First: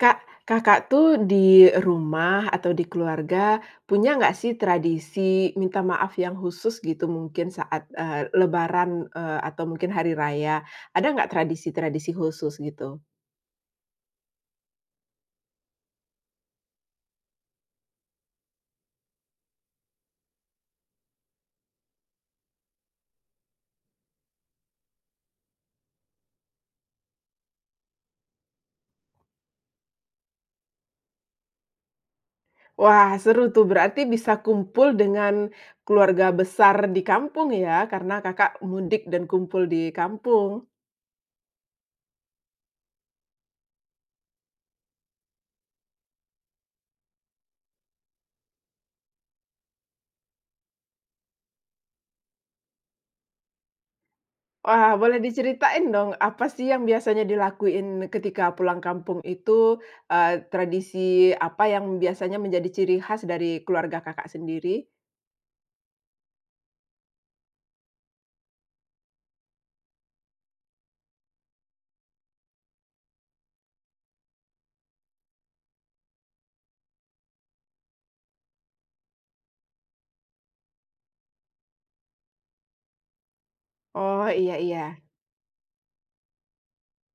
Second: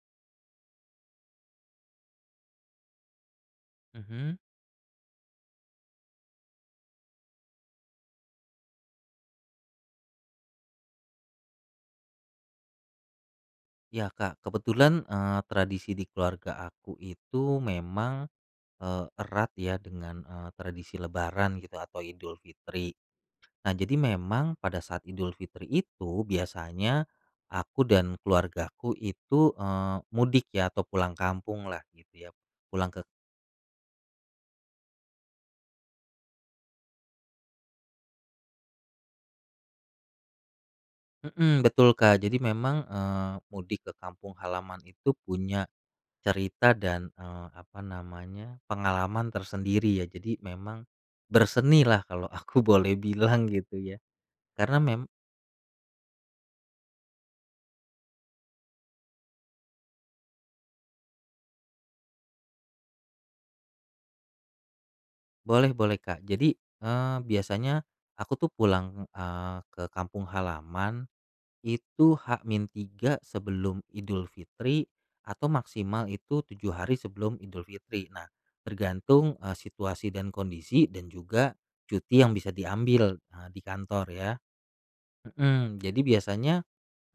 Kak, Kakak tuh di rumah atau di keluarga punya nggak Mhm. sih tradisi minta maaf yang khusus gitu mungkin saat, eee, lebaran, eee, atau mungkin hari raya. Ada nggak tradisi-tradisi khusus gitu? Ya Kak, kebetulan, eee, tradisi di keluarga aku itu memang, eee, erat ya dengan, eee, tradisi lebaran gitu atau Idul Fitri. Nah, jadi memang pada saat Idul Fitri itu biasanya aku dan keluargaku itu, eee, mudik ya atau pulang kampunglah gitu ya, pulang ke Wah, seru tuh, berarti bisa kumpul dengan keluarga besar di kampung ya, karena Kakak mudik dan kumpul di kampung. Mmm, betul Kak. Jadi memang, eee, mudik ke kampung halaman itu punya cerita dan, eee, apa namanya pengalaman tersendiri ya, jadi memang bersenilah kalo aku boleh bilang gitu ya. Karena Wah, mem boleh diceritain dong apa sih yang biasanya dilakuin ketika pulang kampung itu? Eee, tradisi apa yang biasanya menjadi ciri khas dari keluarga Kakak sendiri? Boleh, boleh Kak. Jadi, eee, biasanya aku tuh pulang, eee, ke kampung halaman itu H-3 sebelum Idul Fitri atau maksimal itu 7 hari sebelum Idul Fitri. Nah, tergantung, eee, situasi dan kondisi dan juga cuti yang bisa diambil, eee, di kantor Oh ya. iya iya. Mhm, jadi biasanya,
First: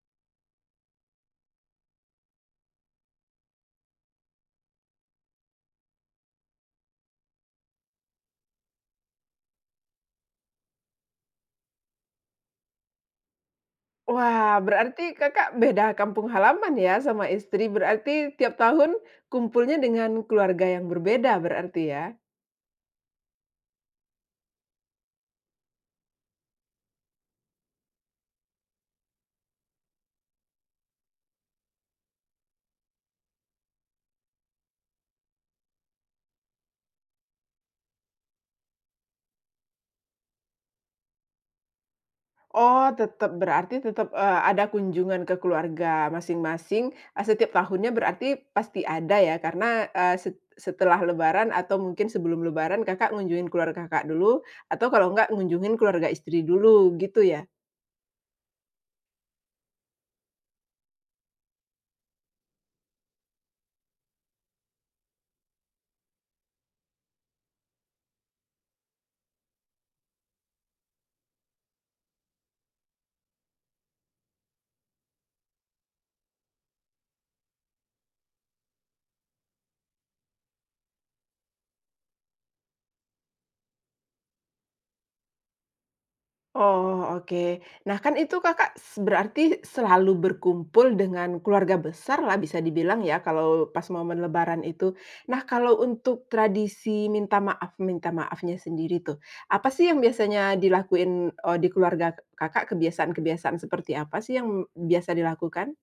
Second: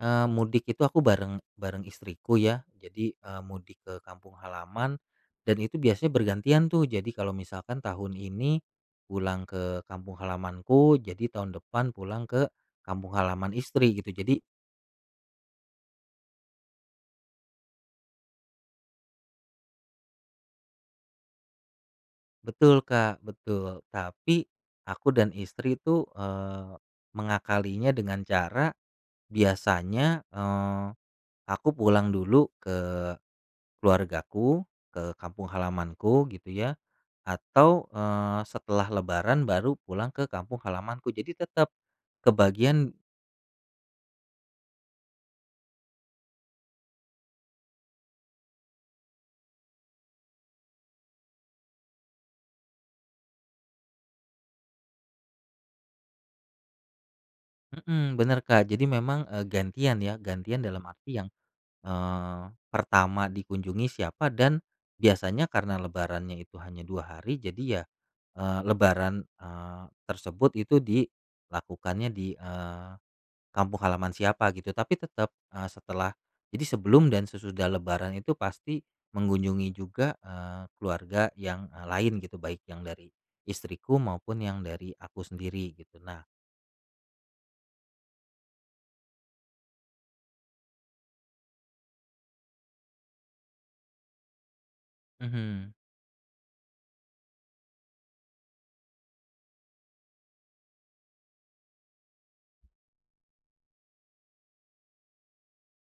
eee, mudik itu aku bareng bareng istriku ya, jadi, eee mudik ke kampung halaman dan itu biasanya bergantian tuh, jadi kalo misalkan tahun ini pulang ke kampung halamanku, jadi tahun depan pulang ke kampung halaman istri, gitu. Jadi Wah berarti Kakak beda kampung halaman ya sama istri? Berarti tiap tahun kumpulnya dengan keluarga yang berbeda berarti ya? Betul Kak, betul. Tapi, aku dan istri tuh, eee, mengakalinya dengan cara biasanya, eee, aku pulang dulu ke keluargaku, ke kampung halamanku gitu ya, atau, eee, setelah lebaran baru pulang ke kampung halamanku. Jadi tetep, Oh, kebagian tetep. Berarti tetap, eee, ada kunjungan ke keluarga masing-masing, eee, setiap tahunnya berarti pasti ada ya, karena, eee, set setelah lebaran atau mungkin sebelum lebaran Kakak ngunjungin keluarga Kakak dulu, atau kalau nggak ngunjungin keluarga istri dulu gitu ya? Mhm, bener Kak. Jadi memang, eee, gantian ya, gantian dalam arti yang, eee, pertama dikunjungi siapa dan biasanya karena lebarannya itu hanya 2 hari, jadi ya, eee, lebaran, eee, tersebut gitu dilakukannya di, eee, kampung halaman siapa gitu. Tapi tetep, eee, setelah jadi sebelum dan sesudah lebaran itu pasti mengunjungi juga, eee, keluarga yang, eee, lain gitu, baik yang dari istriku maupun yang dari aku sendiri gitu. Nah Oh, oke. Nah kan, itu Kakak s berarti selalu berkumpul dengan keluarga besarlah bisa dibilang ya kalau pas momen lebaran itu. Nah Mhm. kalau untuk tradisi minta maaf minta maafnya sendiri tuh, apa sih yang biasanya dilakuin o di keluarga Kakak, kebiasaan-kebiasaan seperti apa sih yang biasa dilakukan?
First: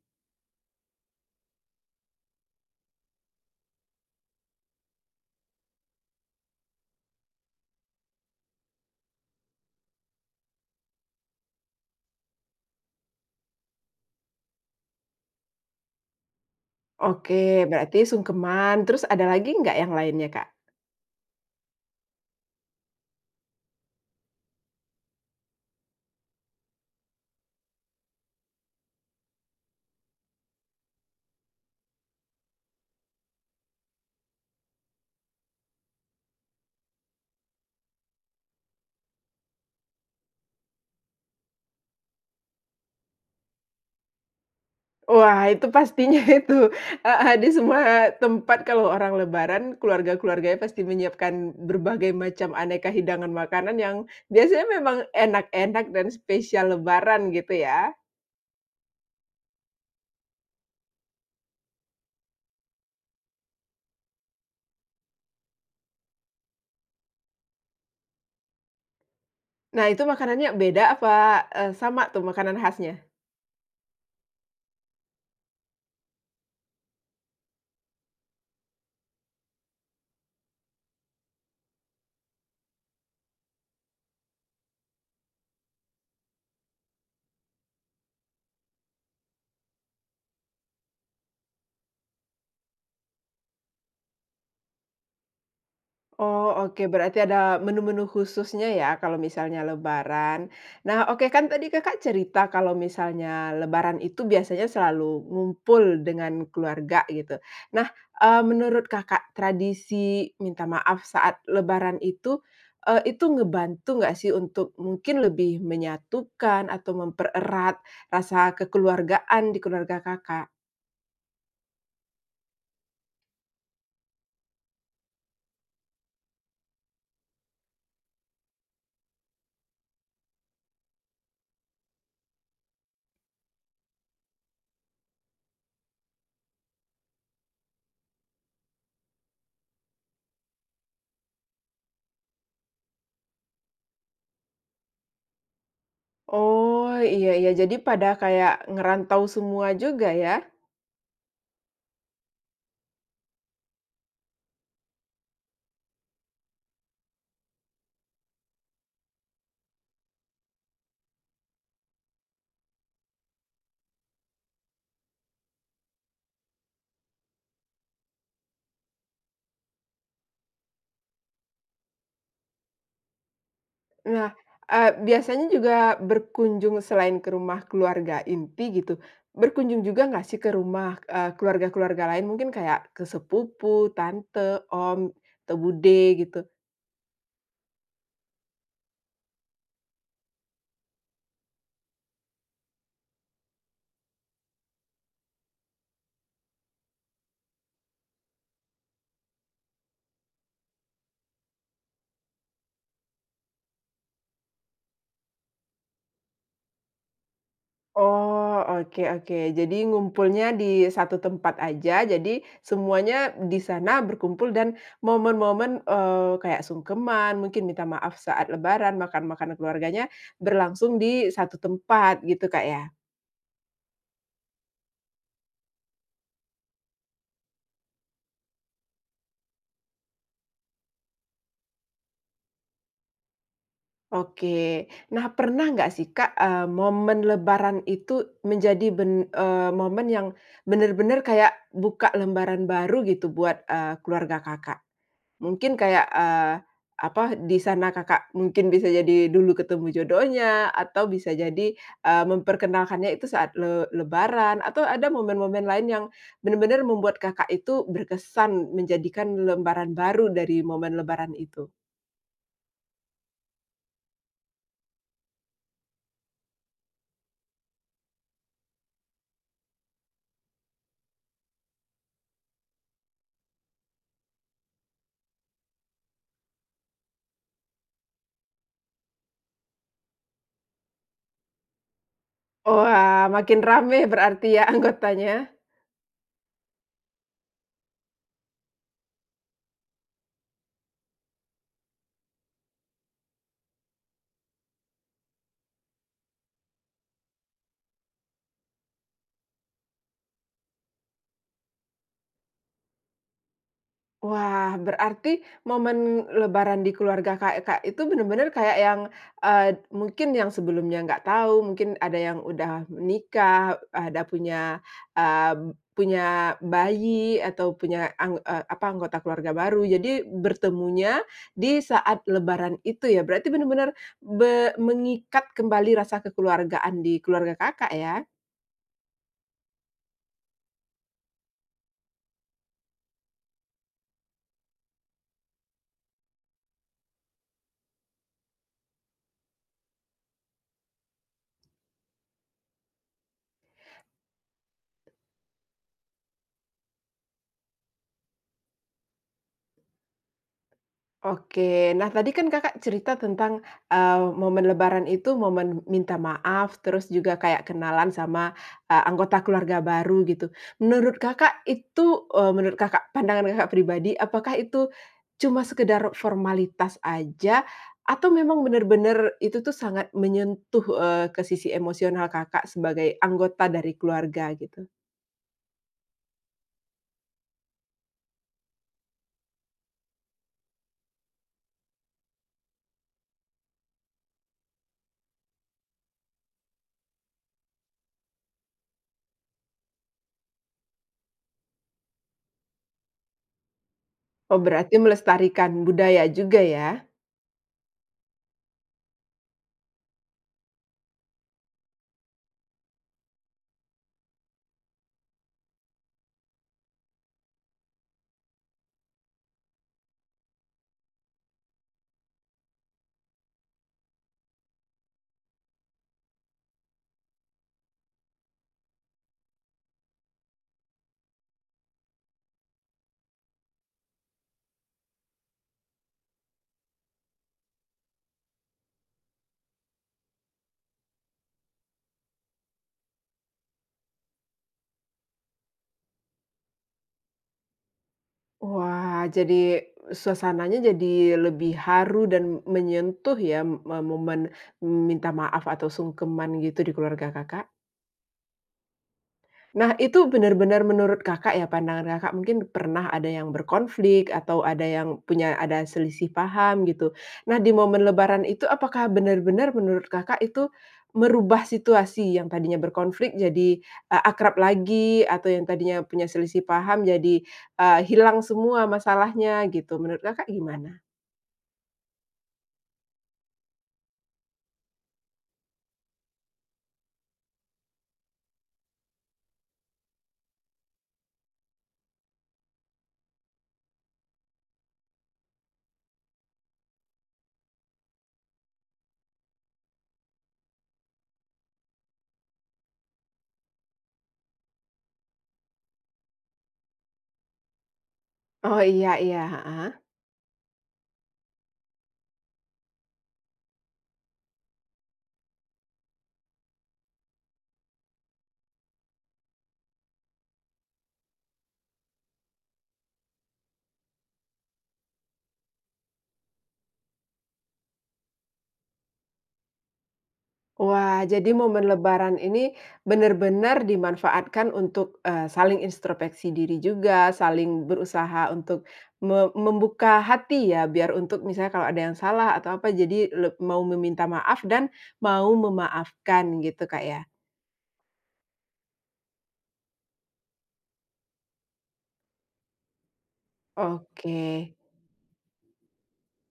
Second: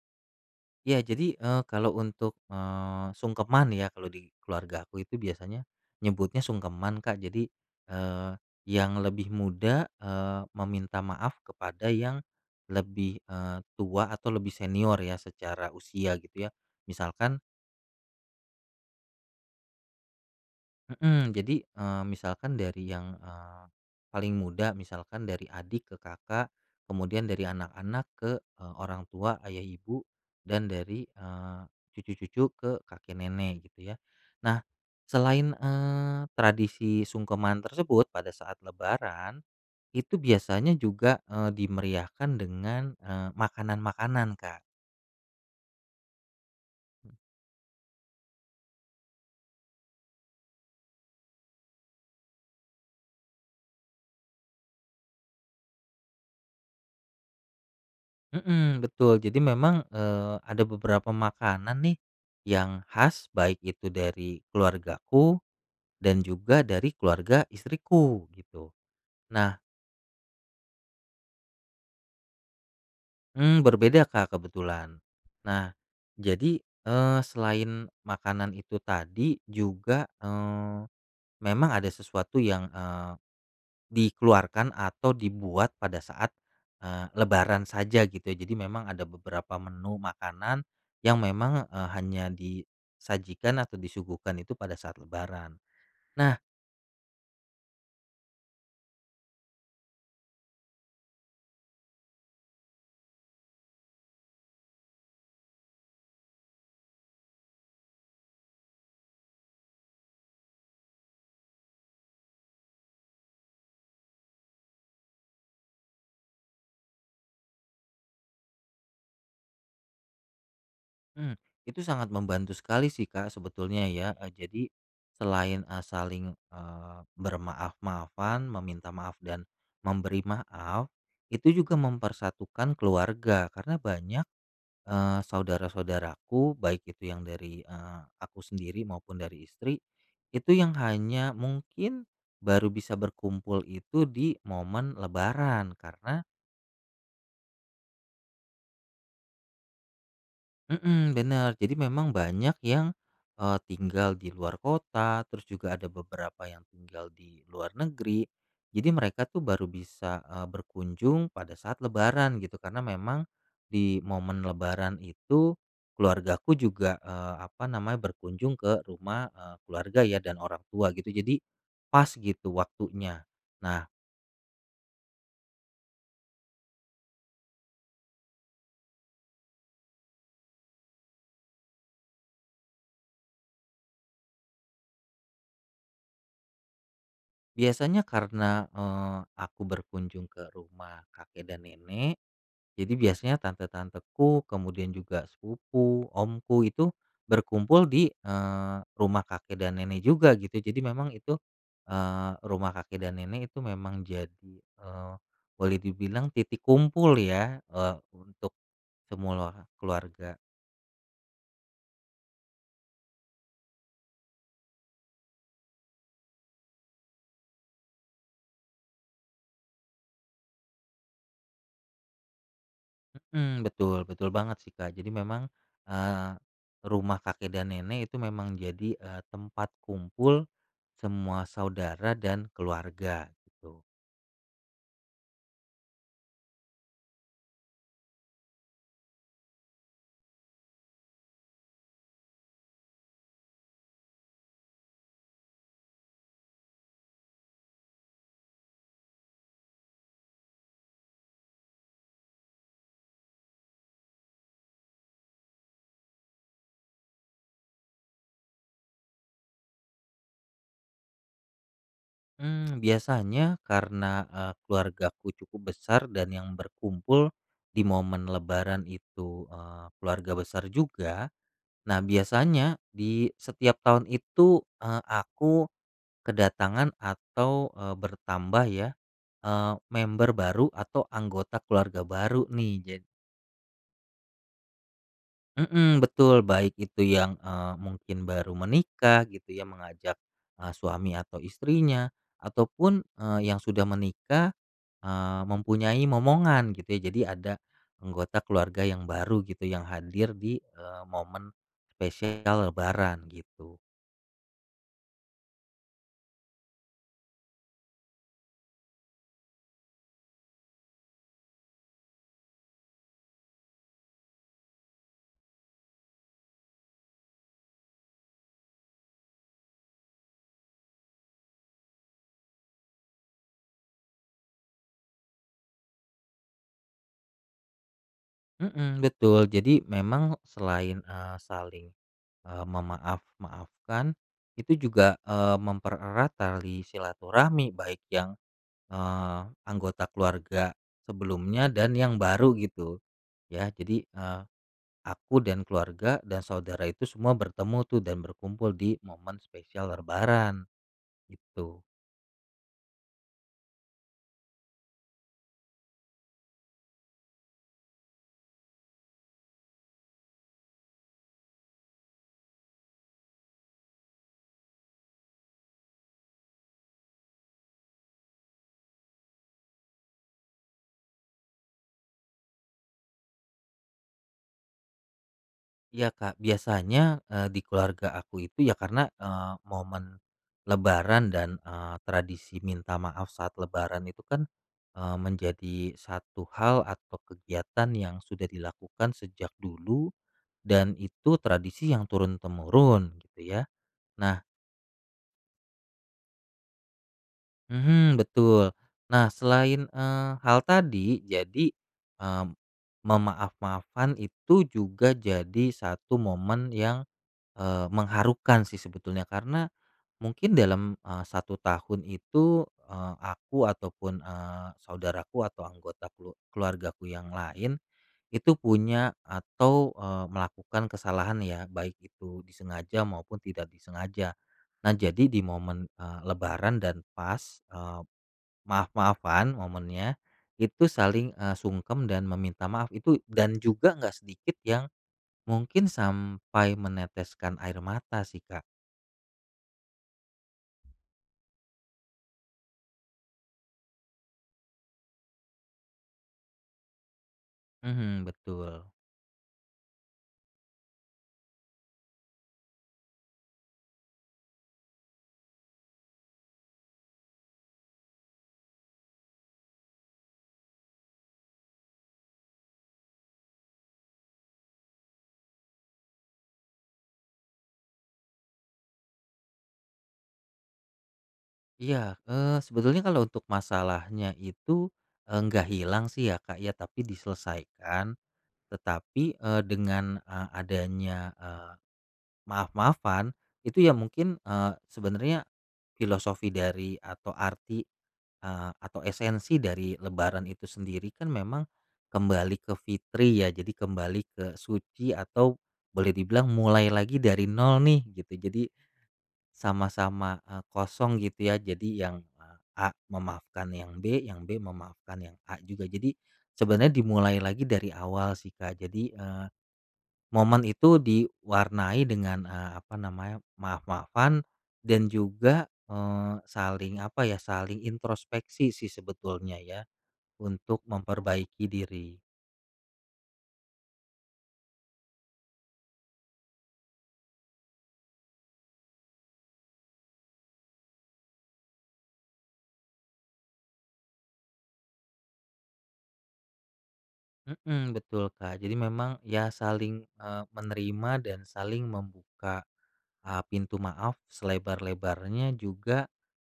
Iya, jadi, eee, kalau untuk, eee, sungkeman ya kalau di keluarga aku itu biasanya, nyebutnya sungkeman Kak, jadi, eee, yang lebih muda, eee, meminta maaf kepada yang lebih, eee, tua atau lebih senior ya secara usia gitu ya. Oke, Misalkan berarti sungkeman, terus ada lagi nggak yang lainnya Kak? Mhm, jadi, eee, misalkan dari yang, eee, paling muda, misalkan dari adik ke kakak, kemudian dari anak-anak ke, eee, orang tua- ayah ibu- dan dari, eee, cucu-cucu ke kakek nenek, gitu ya. Nah, selain, eee, tradisi sungkeman tersebut pada saat lebaran itu biasanya juga, eee, dimeriahkan dengan, eee, makanan-makanan Kak. Wah itu pastinya itu heeh, di semua tempat kalau orang lebaran, keluarga-keluarganya pasti menyiapkan berbagai macam aneka hidangan makanan yang biasanya memang enak-enak dan spesial lebaran gitu ya. Mmm, betul, jadi memang, eee, ada beberapa makanan nih yang khas, baik itu dari keluargaku dan juga dari keluarga istriku gitu. Nah Nah itu makanannya beda apa, eee, sama tuh makanan khasnya? Mmm, berbeda Kak kebetulan. Nah jadi, eee, selain makanan itu tadi juga, eee, memang ada sesuatu yang, eee, dikeluarkan atau dibuat pada saat, eee, lebaran saja gitu, jadi memang ada beberapa menu makanan yang memang, eee, hanya disajikan atau disuguhkan itu pada saat lebaran. Nah Oh oke, berarti ada menu-menu khususnya ya kalau misalnya lebaran. Nah, oke kan tadi Kakak cerita kalau misalnya lebaran itu biasanya selalu ngumpul dengan keluarga gitu. Nah, eee, menurut Kakak tradisi minta maaf saat lebaran itu, eee, itu ngebantu nggak sih untuk mungkin lebih menyatukan atau mempererat rasa kekeluargaan di keluarga Kakak? Mmm, itu sangat membantu sekali sih, Kak, sebetulnya, ya. Eee, jadi selain, eee, saling, eee, bermaaf-maafan, meminta maaf dan memberi maaf, itu juga mempersatukan keluarga, karena banyak, eee, saudara-saudaraku baik itu yang dari, eee, aku sendiri maupun dari istri, itu yang hanya mungkin baru bisa berkumpul itu di momen lebaran. Karena Oh, iya iya, jadi pada kayak ngerantau semua juga ya. Mmm, bener, jadi, memang banyak yang, eee, tinggal di luar kota, terus juga ada beberapa yang tinggal di luar negeri, jadi mereka tuh baru bisa, eee, berkunjung pada saat Lebaran gitu karena memang di momen lebaran itu keluargaku juga, eee, apa namanya, berkunjung ke rumah, eee, keluarga ya dan orang tua, gitu. Jadi pas, gitu waktunya. Nah Nah, eee, biasanya juga berkunjung selain ke rumah keluarga inti gitu, berkunjung juga nggak sih ke rumah, eee, keluarga-keluarga lain mungkin kayak ke sepupu, tante, om, atau bude, gitu? Biasanya karena, eee, aku berkunjung ke rumah kakek dan nenek, jadi biasanya tante-tanteku, kemudian juga sepupu, omku, itu berkumpul di, eee, rumah kakek dan nenek juga, gitu. Jadi memang itu, eee, rumah kakek dan nenek itu memang jadi, eee, boleh dibilang titik kumpul, ya, eee, untuk Oh, oke oke. semula Jadi keluarga. ngumpulnya di satu tempat aja, jadi semuanya di sana berkumpul dan momen-momen, eee, kayak sungkeman, mungkin minta maaf saat lebaran, makan-makan keluarganya, berlangsung di satu tempat, gitu, Kak, ya. Mhm, betul betul banget, sih, Kak. Jadi memang, eee, rumah kakek dan nenek itu memang jadi, eee, tempat kumpul semua saudara dan keluarga, gitu. Oke. Nah, pernah nggak, sih, Kak, eee, momen lebaran itu menjadi ben eee, momen yang benar-benar kayak buka lembaran baru, gitu, buat, eee, keluarga Kakak? Mungkin kayak, eee, apa, di sana Kakak mungkin bisa jadi dulu ketemu jodohnya, atau bisa jadi, eee, memperkenalkannya itu saat le lebaran, atau ada momen-momen lain yang benar-benar membuat Kakak itu berkesan menjadikan lembaran baru dari momen lebaran itu? Mmm, biasanya karena, eee, keluargaku cukup besar dan yang berkumpul di momen lebaran itu, eee, keluarga besar juga. Nah, biasanya di setiap tahun itu, eee, aku kedatangan atau, eee, bertambah, ya, eee, member baru atau anggota keluarga baru, nih. Oh, Jad wah, makin rame berarti, ya, anggotanya. Mhm, betul, baik itu yang, eee, mungkin baru menikah, gitu, ya, mengajak, eee, suami atau istrinya, ataupun, eee, yang sudah menikah, eee, mempunyai momongan, gitu, ya, jadi ada anggota keluarga yang baru, gitu, yang hadir di, eee, momen spesial lebaran, gitu. Wah, berarti momen lebaran di keluarga Kakak itu benar-benar kayak yang, eee, mungkin yang sebelumnya nggak tahu, mungkin ada yang udah menikah, ada punya, eee, punya bayi, atau punya ang eee, apa anggota keluarga baru. Jadi, bertemunya di saat lebaran itu ya? Berarti benar-benar be mengikat kembali rasa kekeluargaan di keluarga Kakak, ya? Mhm, betul, jadi memang selain, eee, saling, eee, memaaf-maafkan itu juga, eee, mempererat tali silaturahmi baik yang, eee, anggota keluarga sebelumnya dan yang baru gitu, ya. Jadi, eee, aku dan keluarga dan saudara itu semua bertemu tuh dan berkumpul di momen spesial lebaran, gitu. Oke. Nah tadi kan Kakak cerita tentang, eee, momen lebaran itu momen minta maaf, terus juga kayak kenalan sama, eee, anggota keluarga baru, gitu. Menurut Kakak itu, eee- menurut Kakak, pandangan Kakak pribadi- apakah itu cuma sekadar formalitas aja atau memang benar-benar itu tuh sangat menyentuh, eee, ke sisi emosional Kakak sebagai anggota dari keluarga, gitu? Iya, Kak, biasanya, eee, di keluarga aku itu ya karena, eee, momen lebaran dan, eee, tradisi minta maaf saat lebaran itu kan, eee, menjadi satu hal atau kegiatan yang sudah dilakukan sejak dulu, dan itu tradisi yang turun-temurun gitu, ya. Nah Oh, berarti melestarikan budaya juga, ya? Mhm, betul, nah, selain, eee, hal tadi jadi, eee, memaaf-maafkan itu juga jadi satu momen yang, eee, mengharukan sih sebetulnya karena mungkin dalam, eee, 1 tahun itu, eee, aku ataupun, eee, saudaraku atau anggota kelu keluargaku yang lain itu punya atau, eee, melakukan kesalahan ya, baik itu disengaja maupun tidak disengaja. Nah, jadi di momen, eee, lebaran dan pas, eee, maaf-maafan momennya itu saling, eee, sungkem dan meminta maaf. Itu dan juga nggak sedikit yang mungkin sampai meneteskan air mata sih, Kak. Wah, jadi suasananya jadi lebih haru dan menyentuh ya me momen minta maaf atau sungkeman gitu di keluarga Kakak. Mhm, betul. Nah, itu benar-benar menurut Kakak ya pandangan Kakak, mungkin pernah ada yang berkonflik, atau ada yang punya ada selisih paham, gitu. Nah, di momen lebaran itu apakah benar-benar menurut Kakak itu merubah situasi yang tadinya berkonflik jadi, eee, akrab lagi atau yang tadinya punya selisih paham jadi, eee, hilang semua masalahnya gitu, menurut Kakak gimana? Iya, eee, sebetulnya kalo untuk masalahnya itu, eee, nggak hilang sih ya Kak ya tapi diselesaikan. Tetapi, eee, dengan, eee, adanya, eee, maaf-maafan itu ya mungkin, eee, sebenernya filosofi dari atau arti, eee, atau esensi dari lebaran itu sendiri kan memang kembali ke fitri ya, jadi kembali ke suci, atau boleh dibilang mulai lagi dari nol nih gitu, jadi Oh, iya iya, heeh. sama-sama, eee, kosong gitu, ya. Jadi yang, eee, A memaafkan yang B, yang B memaafkan yang A juga. Jadi, sebenarnya dimulai lagi dari awal sih Kak, jadi, eee, momen itu diwarnai dengan, eee, apa namanya, maaf-maafan dan juga, eee, saling apa ya, saling introspeksi sih sebetulnya ya untuk Wah, jadi memperbaiki momen diri. lebaran ini benar-benar dimanfaatkan untuk, eee, saling introspeksi diri juga, saling berusaha untuk me membuka hati, ya. Biar untuk misalnya kalau ada yang salah atau apa jadi leb mau meminta maaf dan mau memaafkan gitu Kak, ya? Mhm, betul, Kak. Jadi memang ya saling, eee, menerima dan saling membuka, eee, pintu maaf Oke. selebar-lebarnya juga,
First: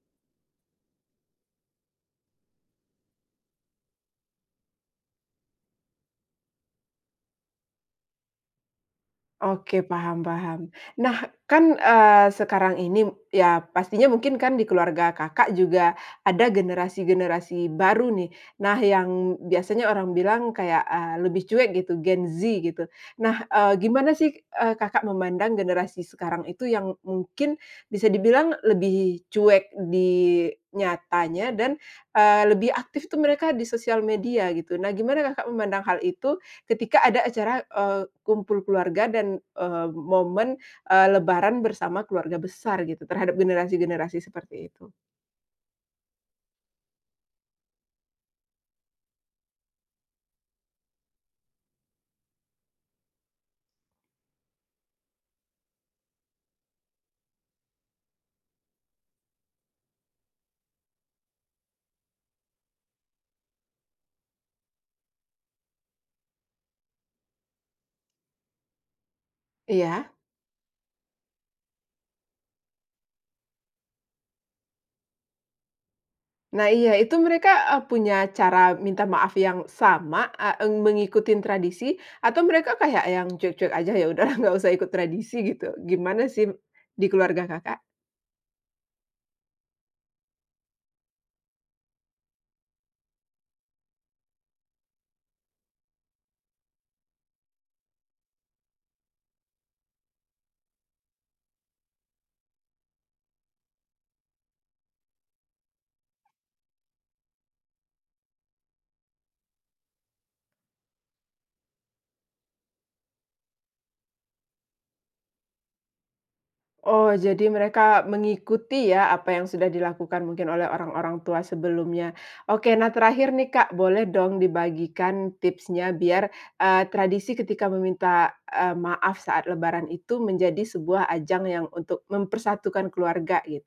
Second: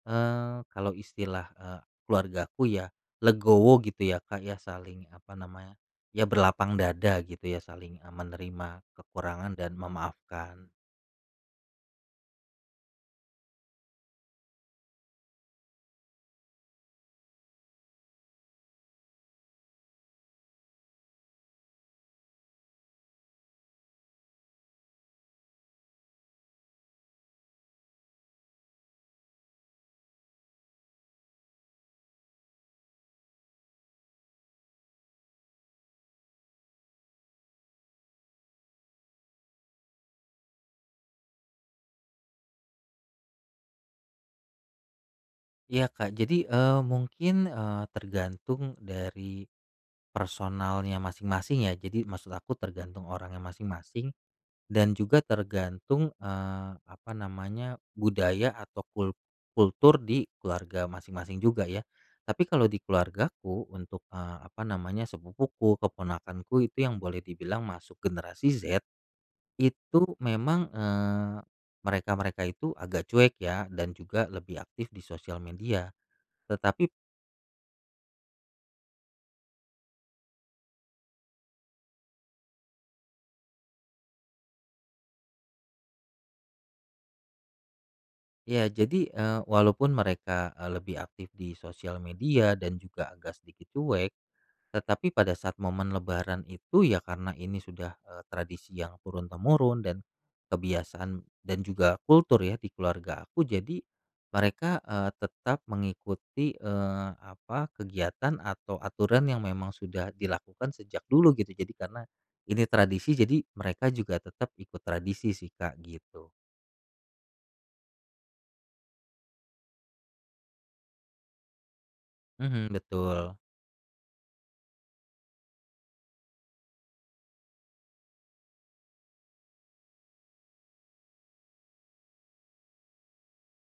eee, kalau istilah, eee, keluargaku ya legowo gitu ya Kak ya, saling apa namanya, ya berlapang dada gitu ya saling e menerima kekurangan dan Oke, paham-paham. memaafkan. Nah, kan, eee, sekarang ini ya, pastinya mungkin kan di keluarga Kakak juga ada generasi-generasi baru, nih. Nah, yang biasanya orang bilang kayak, eee, lebih cuek gitu Gen Z, gitu. Nah, eee, gimana sih, eee, Kakak memandang generasi sekarang itu yang mungkin bisa dibilang lebih cuek di nyatanya dan, eee, lebih aktif tuh mereka di sosial media, gitu. Nah, gimana Kakak memandang hal itu ketika ada acara, eee, kumpul keluarga dan, eee, momen, eee, lebaran bersama keluarga besar gitu terhadap generasi-generasi seperti itu? Iya, Kak. Jadi, eee, mungkin, eee, tergantung dari personalnya masing-masing ya. Jadi maksud aku tergantung orangnya masing-masing dan juga tergantung, eee, apa namanya, budaya atau kul kultur di keluarga masing-masing juga, ya. Tapi kalau di keluargaku untuk, eee, apa namanya, sepupuku, keponakanku itu yang boleh dibilang masuk generasi Z, itu Iya. memang, eee, mereka-mereka itu agak cuek ya dan juga lebih aktif di sosial media. Nah, Tetapi iya, p itu mereka, eee, punya cara minta maaf yang sama, eee, eng mengikuti tradisi atau mereka kayak yang cuek-cuek aja, ya udahlah nggak usah ikut tradisi, gitu. Gimana sim di keluarga Kakak? Ya, jadi, eee, walaupun mereka, eee, lebih aktif di sosial media, dan juga agak sedikit cuek, tetapi pada saat momen lebaran itu ya karena ini sudah, eee, tradisi yang turun-temurun dan kebiasaan dan juga kultur ya di keluarga aku, jadi mereka, eee, tetap mengikuti, eee, apa, kegiatan atau aturan yang memang sudah dilakukan sejak dulu gitu. Jadi karena ini tradisi jadi mereka juga tetap ikut tradisi sih Kak, gitu. Oh, jadi mereka mengikuti ya apa yang sudah dilakukan mungkin oleh orang-orang tua sebelumnya. Mhm, Oke, nah terakhir betul. nih Kak, boleh dong dibagikan tipsnya biar, eee, tradisi ketika meminta, eee, maaf saat lebaran itu menjadi sebuah ajang yang untuk mempersatukan keluarga, git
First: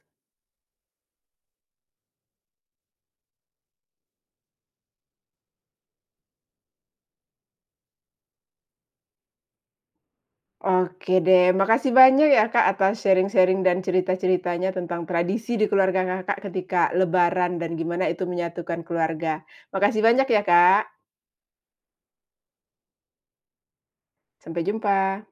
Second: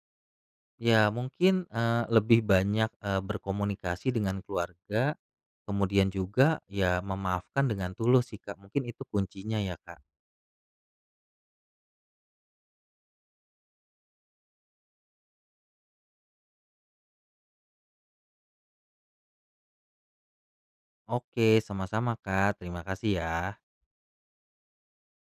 Ya, mungkin, eee, lebih banyak, eee, berkomunikasi dengan keluarga, kemudian juga ya memaafkan dengan tulus sih Kak, mungkin itu kuncinya ya, Kak. Oke, deh, makasih banyak ya Kak atas sharing-sharing dan cerita-ceritanya tentang tradisi di keluarga Kakak ketika lebaran dan gimana itu menyatukan keluarga. Makasih banyak ya, Kak. Oke, sama-sama Kak, terima kasih ya. Sampai jumpa.